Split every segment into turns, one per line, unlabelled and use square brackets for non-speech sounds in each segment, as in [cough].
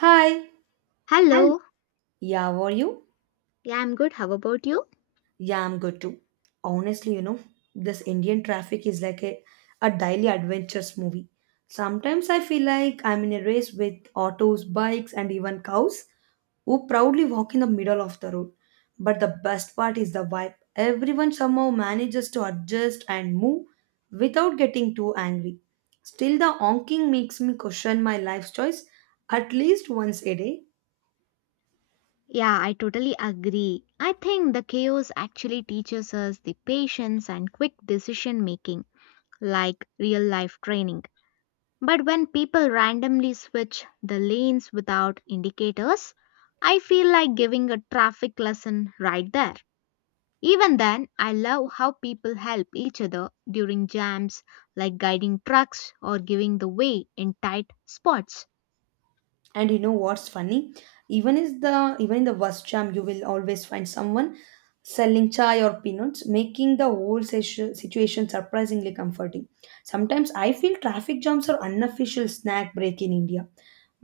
Hi. Hello.
Hello.
Yeah, how are you?
Yeah, I'm good. How about you?
Yeah, I'm good too. Honestly, you know, this Indian traffic is like a daily adventures movie. Sometimes I feel like I'm in a race with autos, bikes, and even cows who proudly walk in the middle of the road. But the best part is the vibe. Everyone somehow manages to adjust and move without getting too angry. Still, the honking makes me question my life choice at least once a day.
Yeah, I totally agree. I think the chaos actually teaches us the patience and quick decision making, like real life training. But when people randomly switch the lanes without indicators, I feel like giving a traffic lesson right there. Even then, I love how people help each other during jams, like guiding trucks or giving the way in tight spots.
And you know what's funny, even in the worst jam you will always find someone selling chai or peanuts, making the whole situation surprisingly comforting. Sometimes I feel traffic jams are unofficial snack break in India.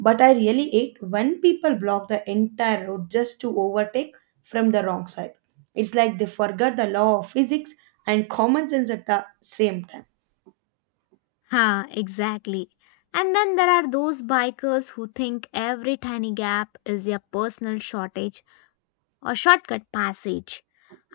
But I really hate when people block the entire road just to overtake from the wrong side. It's like they forgot the law of physics and common sense at the same time.
Ha, exactly. And then there are those bikers who think every tiny gap is their personal shortage or shortcut passage.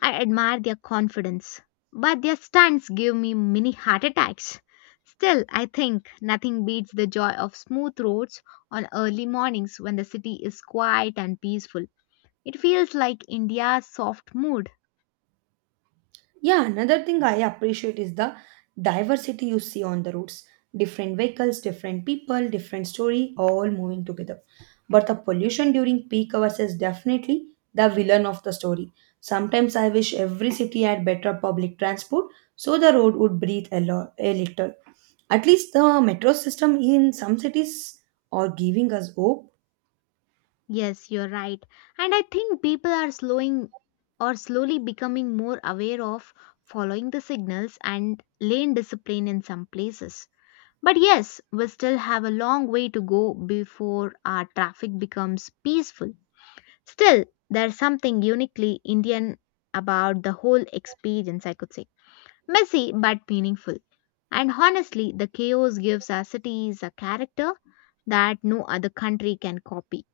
I admire their confidence, but their stunts give me mini heart attacks. Still, I think nothing beats the joy of smooth roads on early mornings when the city is quiet and peaceful. It feels like India's soft mood.
Yeah, another thing I appreciate is the diversity you see on the roads. Different vehicles, different people, different story, all moving together. But the pollution during peak hours is definitely the villain of the story. Sometimes I wish every city had better public transport so the road would breathe a little. At least the metro system in some cities are giving us hope.
Yes, you're right. And I think people are slowing or slowly becoming more aware of following the signals and lane discipline in some places. But yes, we still have a long way to go before our traffic becomes peaceful. Still, there's something uniquely Indian about the whole experience, I could say. Messy but meaningful. And honestly, the chaos gives our cities a character that no other country can copy.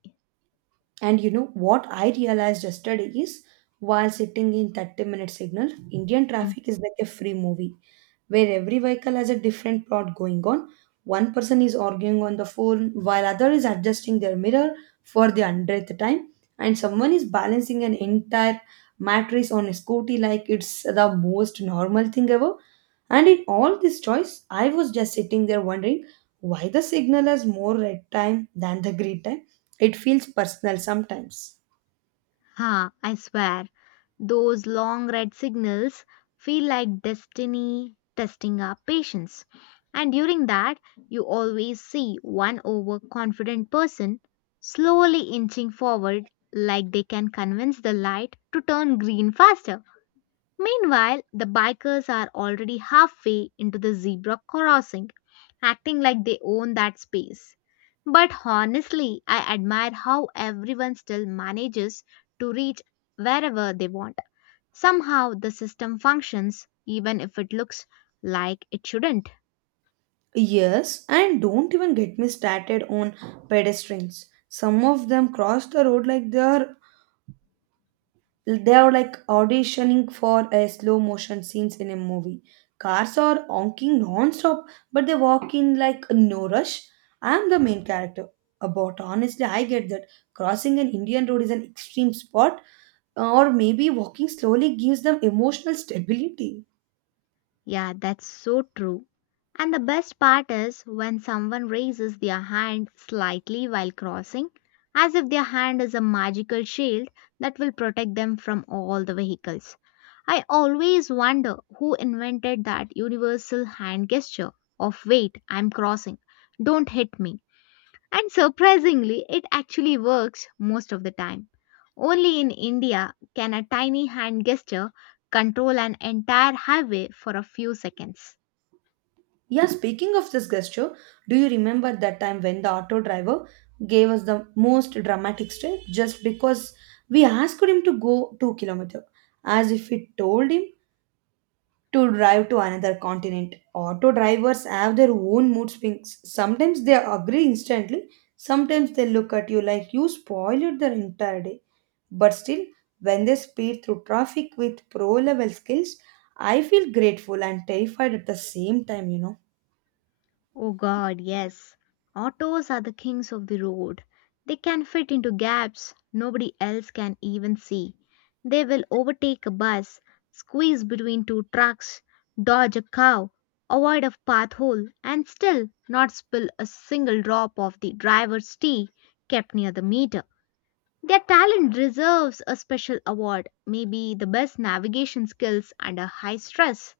And you know what I realized yesterday is while sitting in 30-minute signal, Indian traffic is like a free movie where every vehicle has a different plot going on. One person is arguing on the phone while other is adjusting their mirror for the 100th time, and someone is balancing an entire mattress on a scooty like it's the most normal thing ever. And in all this choice, I was just sitting there wondering why the signal has more red time than the green time. It feels personal sometimes.
Ha, I swear, those long red signals feel like destiny testing our patience. And during that, you always see one overconfident person slowly inching forward like they can convince the light to turn green faster. Meanwhile, the bikers are already halfway into the zebra crossing, acting like they own that space. But honestly, I admire how everyone still manages to reach wherever they want. Somehow, the system functions even if it looks like it shouldn't.
Yes, and don't even get me started on pedestrians. Some of them cross the road like they are like auditioning for a slow motion scenes in a movie. Cars are honking non-stop, but they walk in like no rush. I am the main character. About honestly, I get that crossing an Indian road is an extreme sport, or maybe walking slowly gives them emotional [laughs] stability.
Yeah, that's so true. And the best part is when someone raises their hand slightly while crossing, as if their hand is a magical shield that will protect them from all the vehicles. I always wonder who invented that universal hand gesture of wait, I'm crossing, don't hit me. And surprisingly, it actually works most of the time. Only in India can a tiny hand gesture control an entire highway for a few seconds.
Yeah, speaking of this gesture, do you remember that time when the auto driver gave us the most dramatic stare just because we asked him to go 2 kilometers, as if we told him to drive to another continent. Auto drivers have their own mood swings. Sometimes they agree instantly, sometimes they look at you like you spoiled their entire day. But still, when they speed through traffic with pro level skills, I feel grateful and terrified at the same time, you know.
Oh god, yes. Autos are the kings of the road. They can fit into gaps nobody else can even see. They will overtake a bus, squeeze between two trucks, dodge a cow, avoid a path hole, and still not spill a single drop of the driver's tea kept near the meter. Their talent deserves a special award, maybe the best navigation skills under high stress.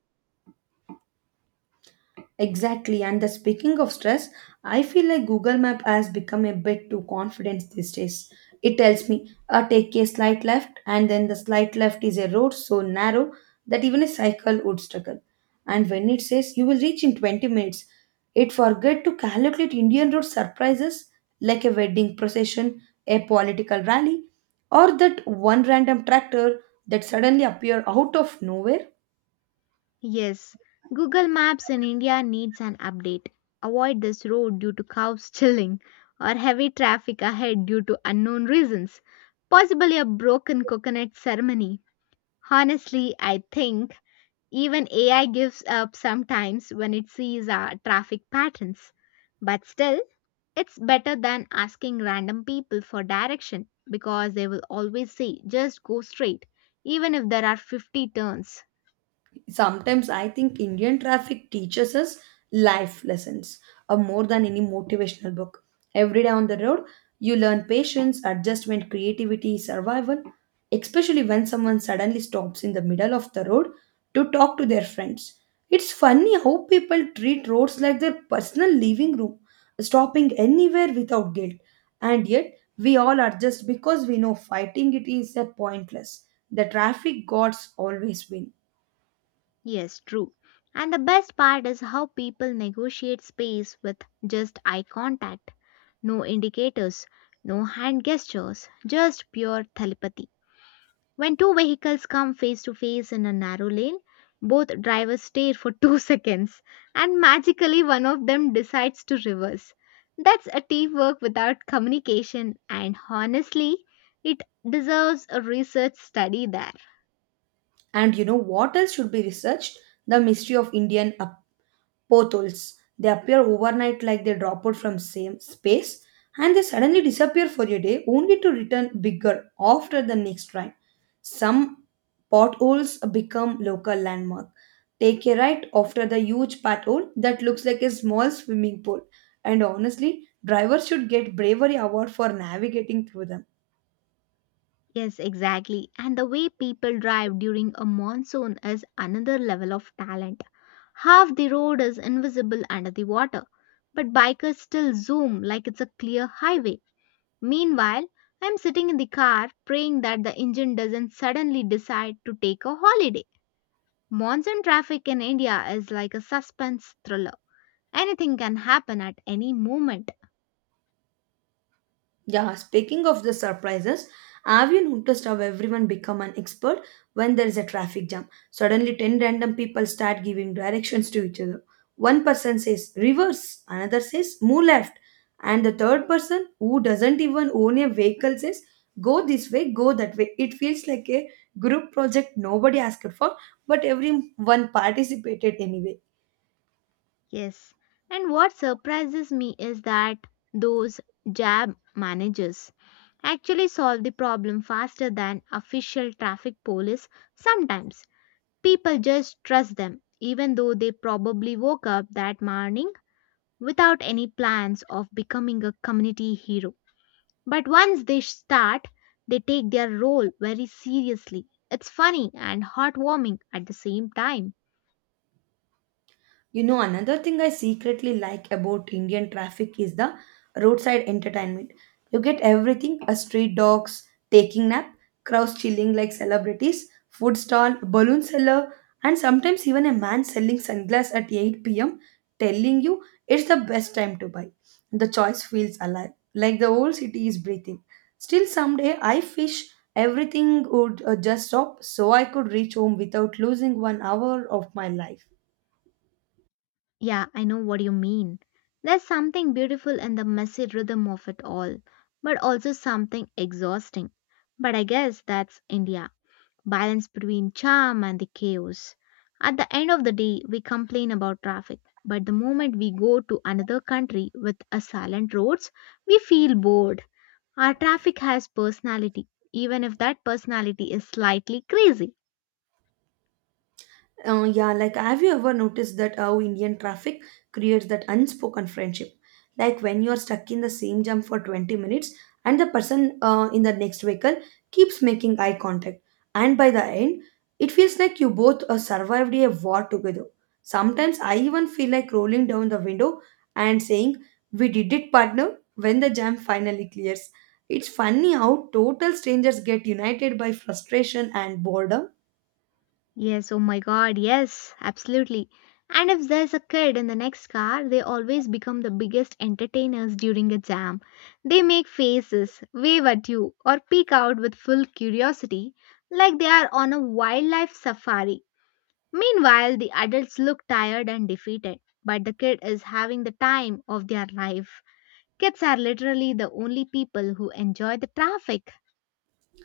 Exactly. And the speaking of stress, I feel like Google Map has become a bit too confident these days. It tells me, take a slight left, and then the slight left is a road so narrow that even a cycle would struggle. And when it says you will reach in 20 minutes, it forget to calculate Indian road surprises like a wedding procession, a political rally, or that one random tractor that suddenly appear out of nowhere.
Yes, Google Maps in India needs an update. Avoid this road due to cows [laughs] chilling or heavy traffic ahead due to unknown reasons. Possibly a broken coconut ceremony. Honestly, I think even AI gives up sometimes when it sees our traffic patterns. But still, it's better than asking random people for direction because they will always say just go straight, even if there are 50 turns.
Sometimes I think Indian traffic teaches us life lessons, more than any motivational book. Every day on the road you learn patience, adjustment, creativity, survival, especially when someone suddenly stops in the middle of the road to talk to their friends. It's funny how people treat roads like their personal living room, stopping anywhere without guilt, and yet we all are, just because we know fighting it is a pointless. The traffic gods always win.
Yes, true. And the best part is how people negotiate space with just eye contact. No indicators, no hand gestures, just pure telepathy. When two vehicles come face to face in a narrow lane, both drivers stare for [laughs] 2 seconds and magically one of them decides to reverse. That's a teamwork without communication, and honestly, it deserves a research study there.
And you know what else should be researched? The mystery of Indian apostles. They appear overnight like they drop out from same space, and they suddenly disappear for a day only to return bigger after the next rain. Some potholes become local landmark. Take a right after the huge pothole that looks like a small swimming pool. And honestly, drivers should get bravery award for navigating through them.
Yes, exactly. And the way people drive during a monsoon is another level of talent. Half the road is invisible under the water, but bikers still zoom like it's a clear highway. Meanwhile, I'm sitting in the car praying that the engine doesn't suddenly decide to take a holiday. Monsoon traffic in India is like a suspense thriller. Anything can happen at any moment.
Yeah, speaking of the surprises, have you noticed how everyone become an expert when there is a traffic jam? Suddenly 10 random people start giving directions to each other. One person says reverse, another says move left, and the third person who doesn't even own a vehicle says go this way, go that way. It feels like a group project nobody asked for, but everyone participated anyway.
Yes. And what surprises me is that those jab managers actually solve the problem faster than official traffic police sometimes. People just trust them, even though they probably woke up that morning without any plans of becoming a community hero. But once they start, they take their role very seriously. It's funny and heartwarming at the same time.
You know, another thing I secretly like about Indian traffic is the roadside entertainment. You get everything: a street dogs taking nap, crowds chilling like celebrities, food stall, balloon seller, and sometimes even a man selling sunglasses at 8 p.m. telling you it's the best time to buy. The choice feels alive, like the whole city is breathing. Still, someday I wish everything would just stop so I could reach home without losing one hour of my life.
Yeah, I know what you mean. There's something beautiful in the messy rhythm of it all, but also something exhausting. But I guess that's India. Balance between charm and the chaos. At the end of the day, we complain about traffic, but the moment we go to another country with a silent roads, we feel bored. Our traffic has personality, even if that personality is slightly crazy.
Yeah, like have you ever noticed that how Indian traffic creates that unspoken friendship? Like when you're stuck in the same jam for 20 minutes and the person in the next vehicle keeps making eye contact, and by the end, it feels like you both survived a war together. Sometimes I even feel like rolling down the window and saying, "We did it, partner," when the jam finally clears. It's funny how total strangers get united by frustration and boredom.
Yes, oh my god, yes, absolutely. And if there's a kid in the next car, they always become the biggest entertainers during a jam. They make faces, wave at you, or peek out with full curiosity, like they are on a wildlife safari. Meanwhile, the adults look tired and defeated, but the kid is having the time of their life. Kids are literally the only people who enjoy the traffic.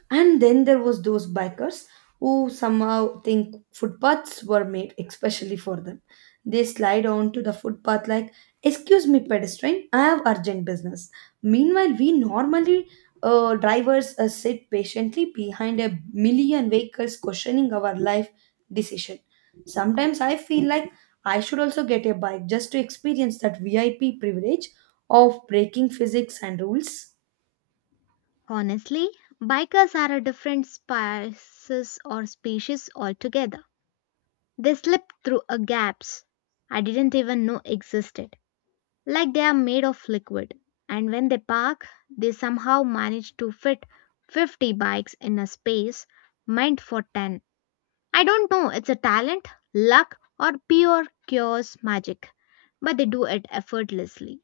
And then there was those bikers who somehow think footpaths were made especially for them. They slide onto the footpath like, "Excuse me, pedestrian, I have urgent business." Meanwhile, we normally drivers sit patiently behind a million vehicles, questioning our life decision. Sometimes I feel like I should also get a bike just to experience that VIP privilege of breaking physics and rules.
Honestly, bikers are a different species altogether. They slip through a gaps I didn't even know existed. Like they are made of liquid. And when they park, they somehow manage to fit 50 bikes in a space meant for 10. I don't know, it's a talent, luck, or pure chaos magic. But they do it effortlessly.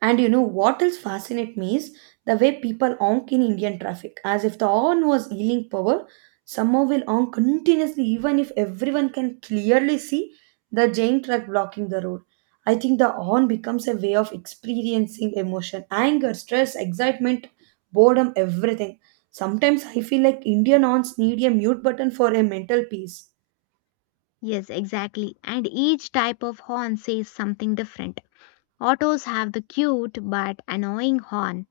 And you know what else fascinates me is the way people honk in Indian traffic, as if the horn was healing power. Someone will honk continuously, even if everyone can clearly see the giant truck blocking the road. I think the horn becomes a way of experiencing emotion, anger, stress, excitement, boredom, everything. Sometimes I feel like Indian horns need a mute button for a mental peace.
Yes, exactly. And each type of horn says something different. Autos have the cute but annoying horn.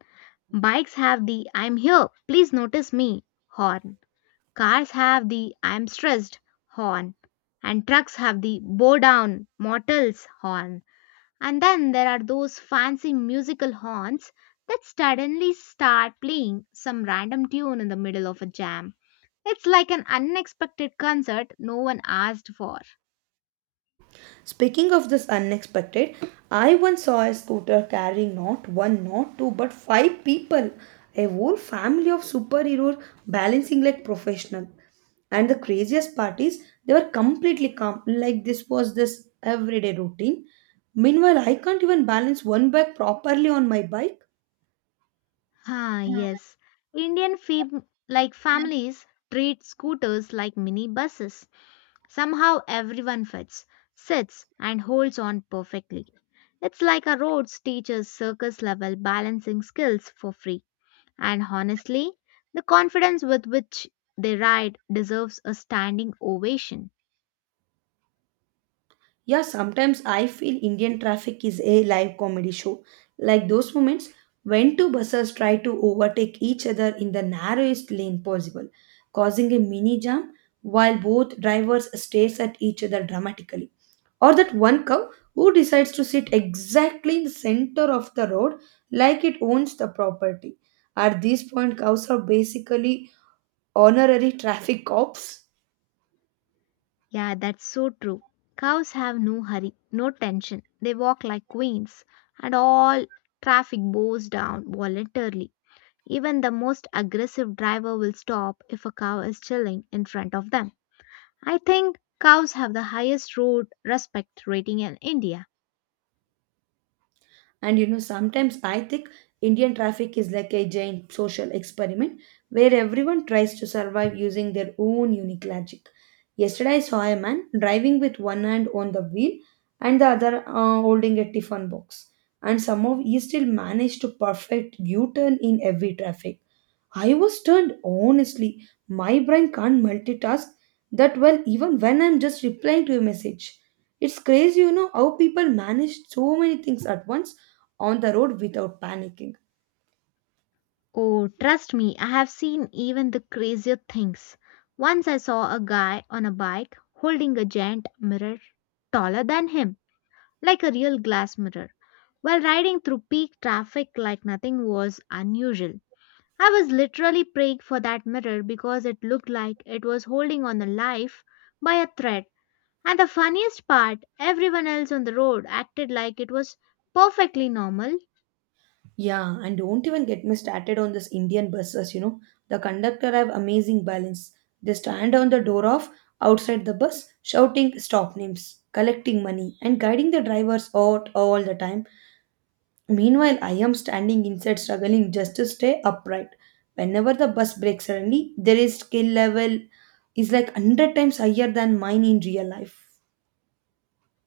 Bikes have the I'm here, please notice me horn. Cars have the I'm stressed horn. And trucks have the bow down mortals horn. And then there are those fancy musical horns that suddenly start playing some random tune in the middle of a jam. It's like an unexpected concert no one asked for.
Speaking of this unexpected, I once saw a scooter carrying not one, not two, but five people. A whole family of superheroes balancing like professional. And the craziest part is they were completely calm, like this was this everyday routine. Meanwhile, I can't even balance one bag properly on my bike.
Ah, yes. Like families treat scooters like mini buses. Somehow everyone fits, sits, and holds on perfectly. It's like a roads teacher's circus level balancing skills for free. And honestly, the confidence with which they ride deserves a standing ovation.
Yeah, sometimes I feel Indian traffic is a live comedy show. Like those moments when two buses try to overtake each other in the narrowest lane possible, causing a mini jam while both drivers stares at each other dramatically. Or that one cow who decides to sit exactly in the center of the road like it owns the property. At this point, cows are basically honorary traffic cops.
Yeah, that's so true. Cows have no hurry, no tension. They walk like queens, and all traffic bows down voluntarily. Even the most aggressive driver will stop if a cow is chilling in front of them. I think cows have the highest road respect rating in India.
And you know, sometimes I think Indian traffic is like a giant social experiment where everyone tries to survive using their own unique logic. Yesterday, I saw a man driving with one hand on the wheel and the other holding a tiffin box, and somehow he still managed to perfect U turn in every traffic I was turned honestly. My brain can't multitask that well even when I'm just replying to a message. It's crazy, you know, how people manage so many things at once on the road without panicking.
Oh, trust me, I have seen even the crazier things. Once I saw a guy on a bike holding a giant mirror taller than him, like a real glass mirror, while riding through peak traffic like nothing was unusual. I was literally praying for that mirror because it looked like it was holding on a life by a thread. And the funniest part, everyone else on the road acted like it was perfectly normal.
Yeah, and don't even get me started on this Indian buses, you know. The conductor have amazing balance. They stand on the door of outside the bus shouting stop names, collecting money and guiding the drivers out all the time. Meanwhile, I am standing inside, struggling just to stay upright. Whenever the bus breaks suddenly, their skill level is like 100 times higher than mine in real life.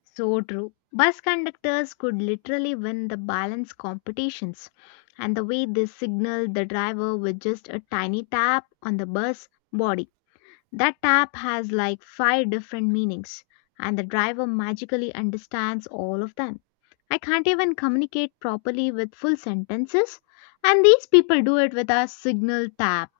So true. Bus conductors could literally win the balance competitions. And the way they signaled the driver with just a tiny tap on the bus body. That tap has like five different meanings, and the driver magically understands all of them. I can't even communicate properly with full sentences, and these people do it with a signal tap.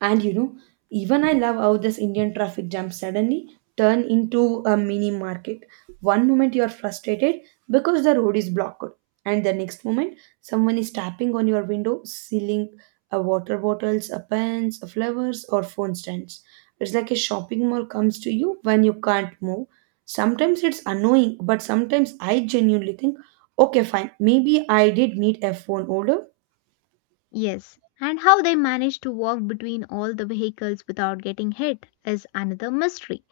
And you know, even I love how this Indian traffic jam suddenly turn into a mini market. One moment you are frustrated because the road is blocked, and the next moment someone is tapping on your window, selling water bottles, pens, flowers, or phone stands. It's like a shopping mall comes to you when you can't move. Sometimes it's annoying, but sometimes I genuinely think, okay, fine, maybe I did need a phone order.
Yes, and how they manage to walk between all the vehicles without getting hit is another mystery.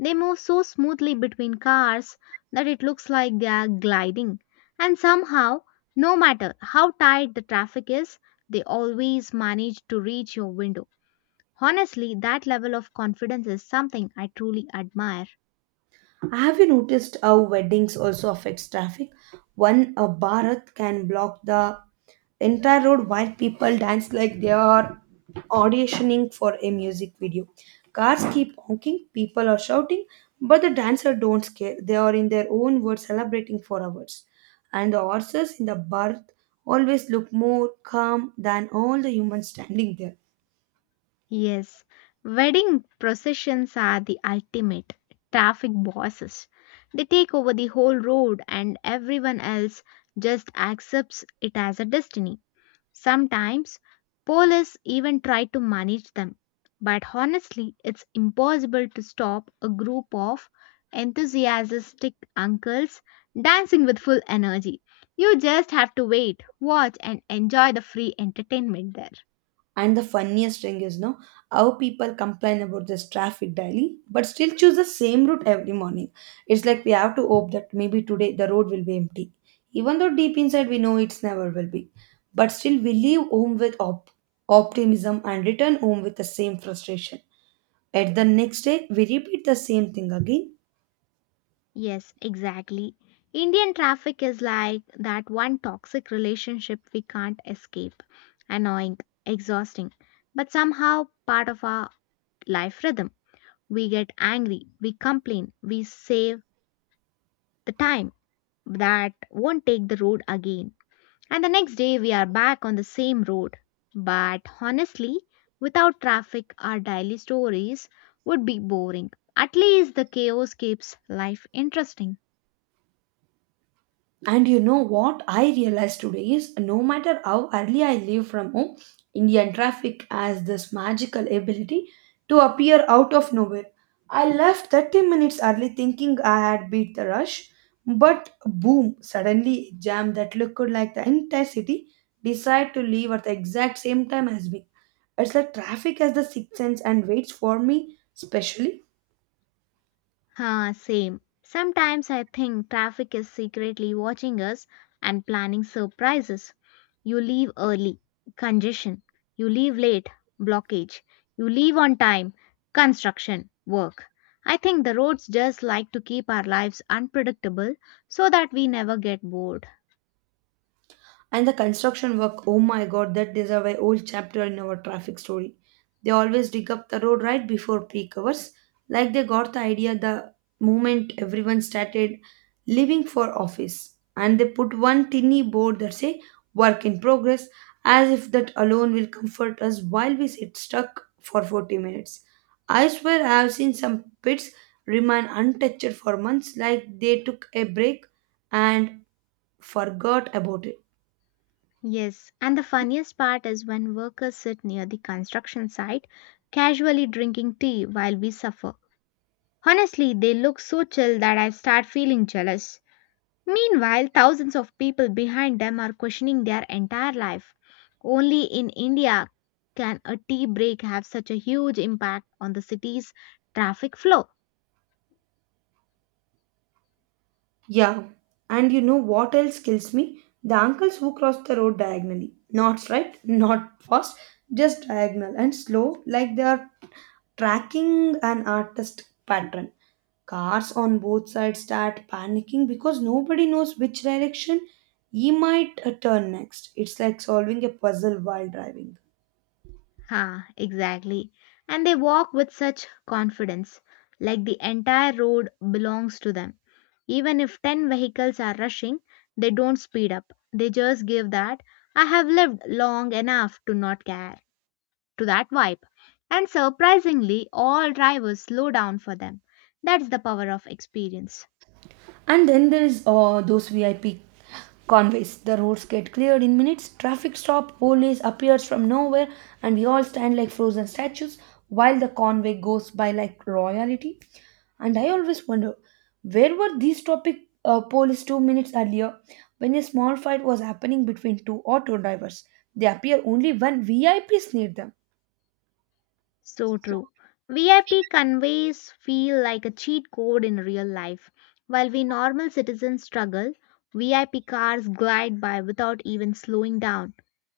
They move so smoothly between cars that it looks like they are gliding. And somehow, no matter how tight the traffic is, they always manage to reach your window. Honestly, that level of confidence is something I truly admire.
Have you noticed how weddings also affects traffic? One a Bharat can block the entire road while people dance like they are auditioning for a music video. Cars keep honking, people are shouting, but the dancers don't care. They are in their own world celebrating for hours. And the horses in the Bharat always look more calm than all the humans standing there.
Yes, wedding processions are the ultimate traffic bosses. They take over the whole road and everyone else just accepts it as a destiny. Sometimes police even try to manage them. But honestly, it's impossible to stop a group of enthusiastic uncles dancing with full energy. You just have to wait, watch, and enjoy the free entertainment there.
And the funniest thing is, no, how people complain about this traffic daily, but still choose the same route every morning. It's like we have to hope that maybe today the road will be empty, even though deep inside we know it's never will be. But still, we leave home with optimism and return home with the same frustration. At the next day, we repeat the same thing again.
Yes, exactly. Indian traffic is like that one toxic relationship we can't escape. Annoying, exhausting, but somehow part of our life rhythm. We get angry, we complain, we save the time that won't take the road again. And the next day we are back on the same road. But honestly, without traffic, our daily stories would be boring. At least the chaos keeps life interesting.
And you know what I realized today is no matter how early I leave from home, Indian traffic has this magical ability to appear out of nowhere. I left 30 minutes early thinking I had beat the rush, but boom, suddenly a jam that looked like the entire city decided to leave at the exact same time as me. It's like traffic has the sixth sense and waits for me especially?
Huh, same. Sometimes I think traffic is secretly watching us and planning surprises. You leave early, congestion. You leave late, blockage. You leave on time, construction, work. I think the roads just like to keep our lives unpredictable so that we never get bored.
And the construction work, oh my god, that is a very old chapter in our traffic story. They always dig up the road right before peak hours, like they got the idea the moment everyone started leaving for office. And they put one tinny board that say work in progress, as if that alone will comfort us while we sit stuck for 40 minutes. I swear I have seen some pits remain untouched for months, like they took a break and forgot about it.
Yes, and the funniest part is when workers sit near the construction site, casually drinking tea while we suffer. Honestly, they look so chill that I start feeling jealous. Meanwhile, thousands of people behind them are questioning their entire life. Only in India can a tea break have such a huge impact on the city's traffic flow.
Yeah, and you know what else kills me? The uncles who cross the road diagonally. Not straight, not fast, just diagonal and slow, like they are tracking an artist pattern. Cars on both sides start panicking because nobody knows which direction he might turn next. It's like solving a puzzle while driving.
Ha, exactly. And they walk with such confidence, like the entire road belongs to them. Even if 10 vehicles are rushing, they don't speed up. They just give that, I have lived long enough to not care. To that vibe. And surprisingly, all drivers slow down for them. That's the power of experience.
And then there is those VIP convoys. The roads get cleared in minutes, traffic stop, police appears from nowhere, and we all stand like frozen statues while the convoy goes by like royalty. And I always wonder, where were these topic police 2 minutes earlier when a small fight was happening between two auto drivers? They appear only when VIPs need them.
So true. VIP conveys feel like a cheat code in real life. While we normal citizens struggle, VIP cars glide by without even slowing down.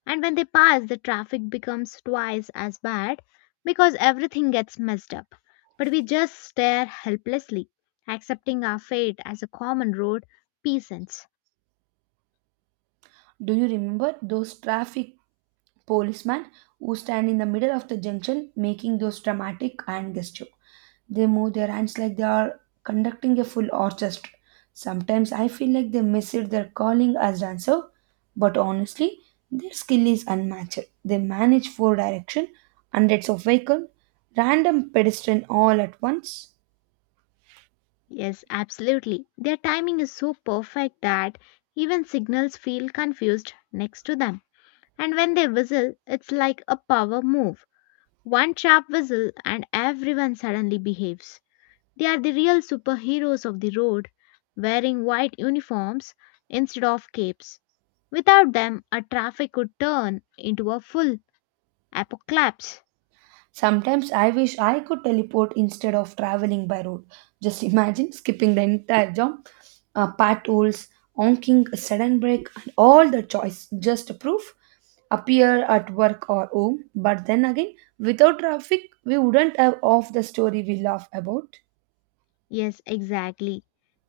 And when they pass, the traffic becomes twice as bad because everything gets messed up. But we just stare helplessly, accepting our fate as a common road peasants.
Do you remember those traffic policeman who stand in the middle of the junction making those dramatic hand gesture? They move their hands like they are conducting a full orchestra. Sometimes I feel like they miss it their calling as dancer, but honestly, their skill is unmatched. They manage four direction, hundreds of vehicle, random pedestrian all at once.
Yes, absolutely. Their timing is so perfect that even signals feel confused next to them. And when they whistle, it's like a power move. One sharp whistle and everyone suddenly behaves. They are the real superheroes of the road, wearing white uniforms instead of capes. Without them, a traffic could turn into a full apocalypse.
Sometimes I wish I could teleport instead of traveling by road. Just imagine skipping the entire jump, potholes, honking, a sudden break, and all the choice just proof appear at work or home. But then again, without traffic, we wouldn't have off the story we laugh about.
Yes, exactly.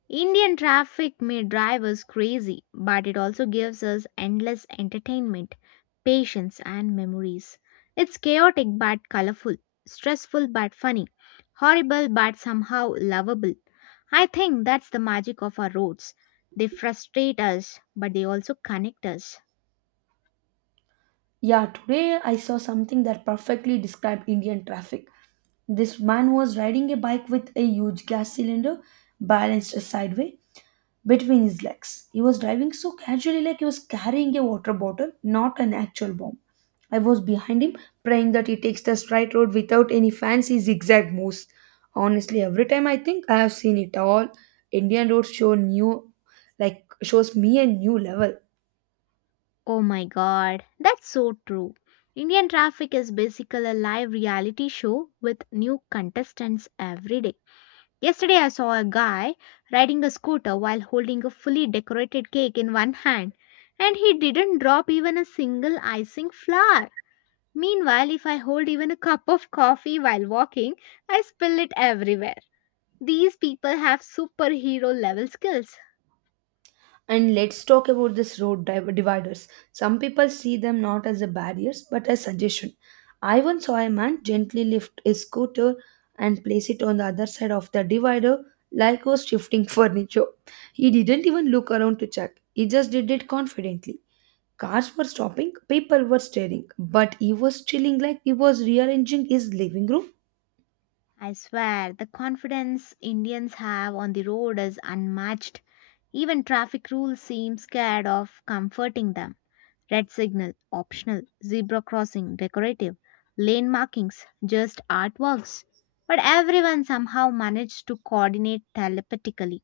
Indian traffic may drive us crazy, but it also gives us endless entertainment, patience, and memories. It's chaotic but colorful, stressful but funny, horrible but somehow lovable. I think that's the magic of our roads. They frustrate us, but they also connect us.
Yeah, today I saw something that perfectly described Indian traffic. This man was riding a bike with a huge gas cylinder balanced sideways between his legs. He was driving so casually, like he was carrying a water bottle, not an actual bomb. I was behind him, praying that he takes the straight road without any fancy zigzag moves. Honestly, every time I think I have seen it all, Indian roads show new, like shows me a new level.
Oh my god, that's so true. Indian traffic is basically a live reality show with new contestants every day. Yesterday, I saw a guy riding a scooter while holding a fully decorated cake in one hand, and he didn't drop even a single icing flower. Meanwhile, if I hold even a cup of coffee while walking, I spill it everywhere. These people have superhero level skills.
And let's talk about this dividers. Some people see them not as a barriers but as suggestion. I once saw a man gently lift his scooter and place it on the other side of the divider like he was shifting [laughs] furniture. He didn't even look around to check. He just did it confidently. Cars were stopping, people were staring, but he was chilling like he was rearranging his living room.
I swear, the confidence Indians have on the road is unmatched. Even traffic rules seem scared of comforting them. Red signal, optional, zebra crossing, decorative, lane markings, just artworks. But everyone somehow managed to coordinate telepathically.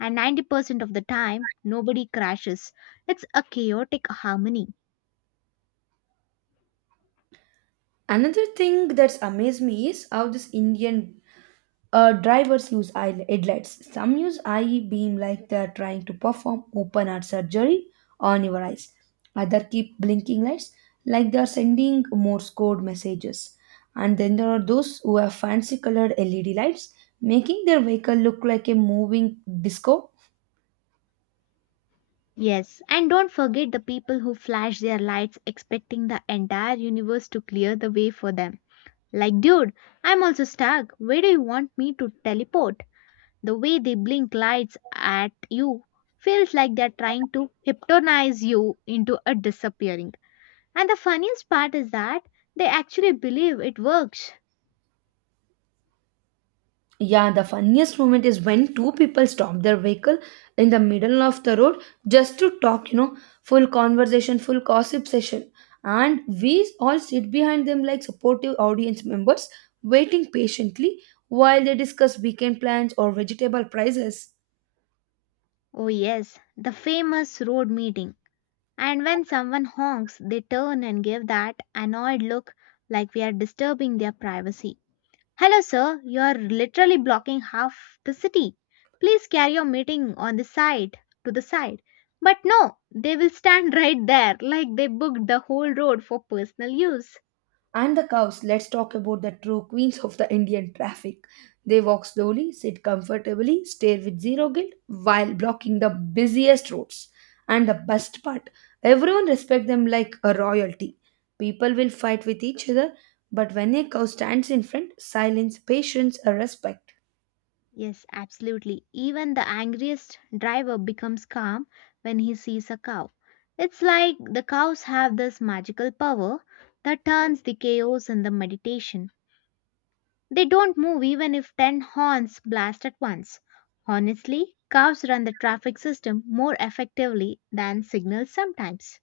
And 90% of the time, nobody crashes. It's a chaotic harmony.
Another thing that's amazed me is how this Indian drivers use eye headlights. Some use eye beam like they are trying to perform open heart surgery on your eyes. Other keep blinking lights like they are sending Morse code messages. And then there are those who have fancy colored LED lights, making their vehicle look like a moving disco.
Yes, and don't forget the people who flash their lights expecting the entire universe to clear the way for them. Like, dude, I'm also stuck. Where do you want me to teleport? The way they blink lights at you feels like they're trying to hypnotize you into a disappearing. And the funniest part is that they actually believe it works.
Yeah, the funniest moment is when two people stop their vehicle in the middle of the road just to talk, you know, full conversation, full gossip session. And we all sit behind them like supportive audience members, waiting patiently while they discuss weekend plans or vegetable prices.
Oh, yes, the famous road meeting. And when someone honks, they turn and give that annoyed look like we are disturbing their privacy. Hello, sir. You are literally blocking half the city. Please carry your meeting on the side, to the side. But no, they will stand [laughs] right there like they booked the whole road for personal use.
And the cows, let's talk about the true queens of the Indian traffic. They walk slowly, sit comfortably, stare with zero guilt while blocking the busiest roads. And the best part, everyone respects them like a royalty. People will fight with each other, but when a cow stands in front, silence, patience, and respect.
Yes, absolutely. Even the angriest driver becomes calm when he sees a cow. It's like the cows have this magical power that turns the chaos into meditation. They don't move even if 10 horns blast at once. Honestly, cows run the traffic system more effectively than signals sometimes.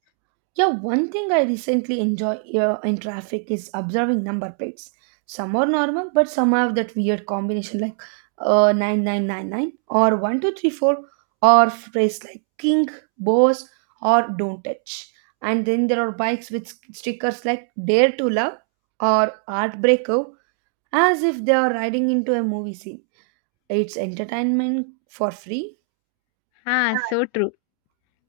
Yeah, one thing I recently enjoy in traffic is observing number plates. Some are normal, but some have that weird combination like 9999 or 1234 or phrase like king, boss, or don't touch. And then there are bikes with stickers like dare to love or heartbreaker as if they are riding into a movie scene. It's entertainment for free.
Ah, so true.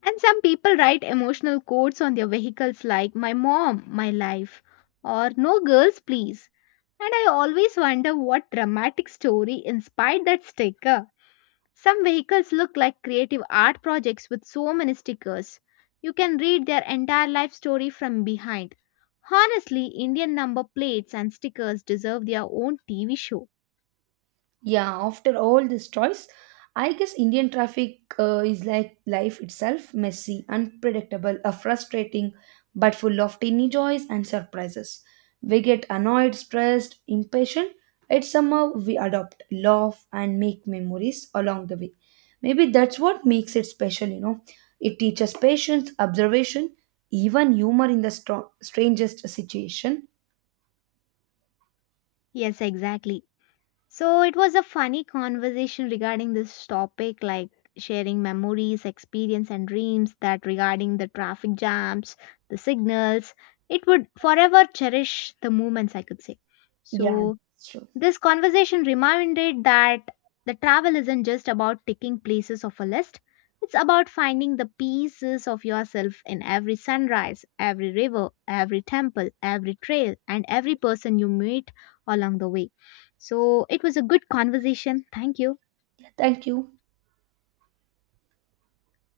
And some people write emotional quotes on their vehicles like, My mom, my life, or No girls, please. And I always wonder what dramatic story inspired that sticker. Some vehicles look like creative art projects with so many stickers. You can read their entire life story from behind. Honestly, Indian number plates and stickers deserve their own TV show.
Yeah, after all this choice, I guess Indian traffic is like life itself messy, unpredictable, frustrating, but full of tiny joys and surprises. We get annoyed, stressed, impatient, yet somehow we adopt, laugh, and make memories along the way. Maybe that's what makes it special, you know. It teaches patience, observation, even humor in the strangest situation.
Yes, exactly. So it was a funny conversation regarding this topic, like sharing memories, experience, and dreams that regarding the traffic jams, the signals. It would forever cherish the moments, I could say.
Yeah,
So
that's true.
this conversation reminded that the travel isn't just about ticking places of a list. It's about finding the pieces of yourself in every sunrise, every river, every temple, every trail, and every person you meet along the way. So it was a good conversation. Thank you.
Thank you.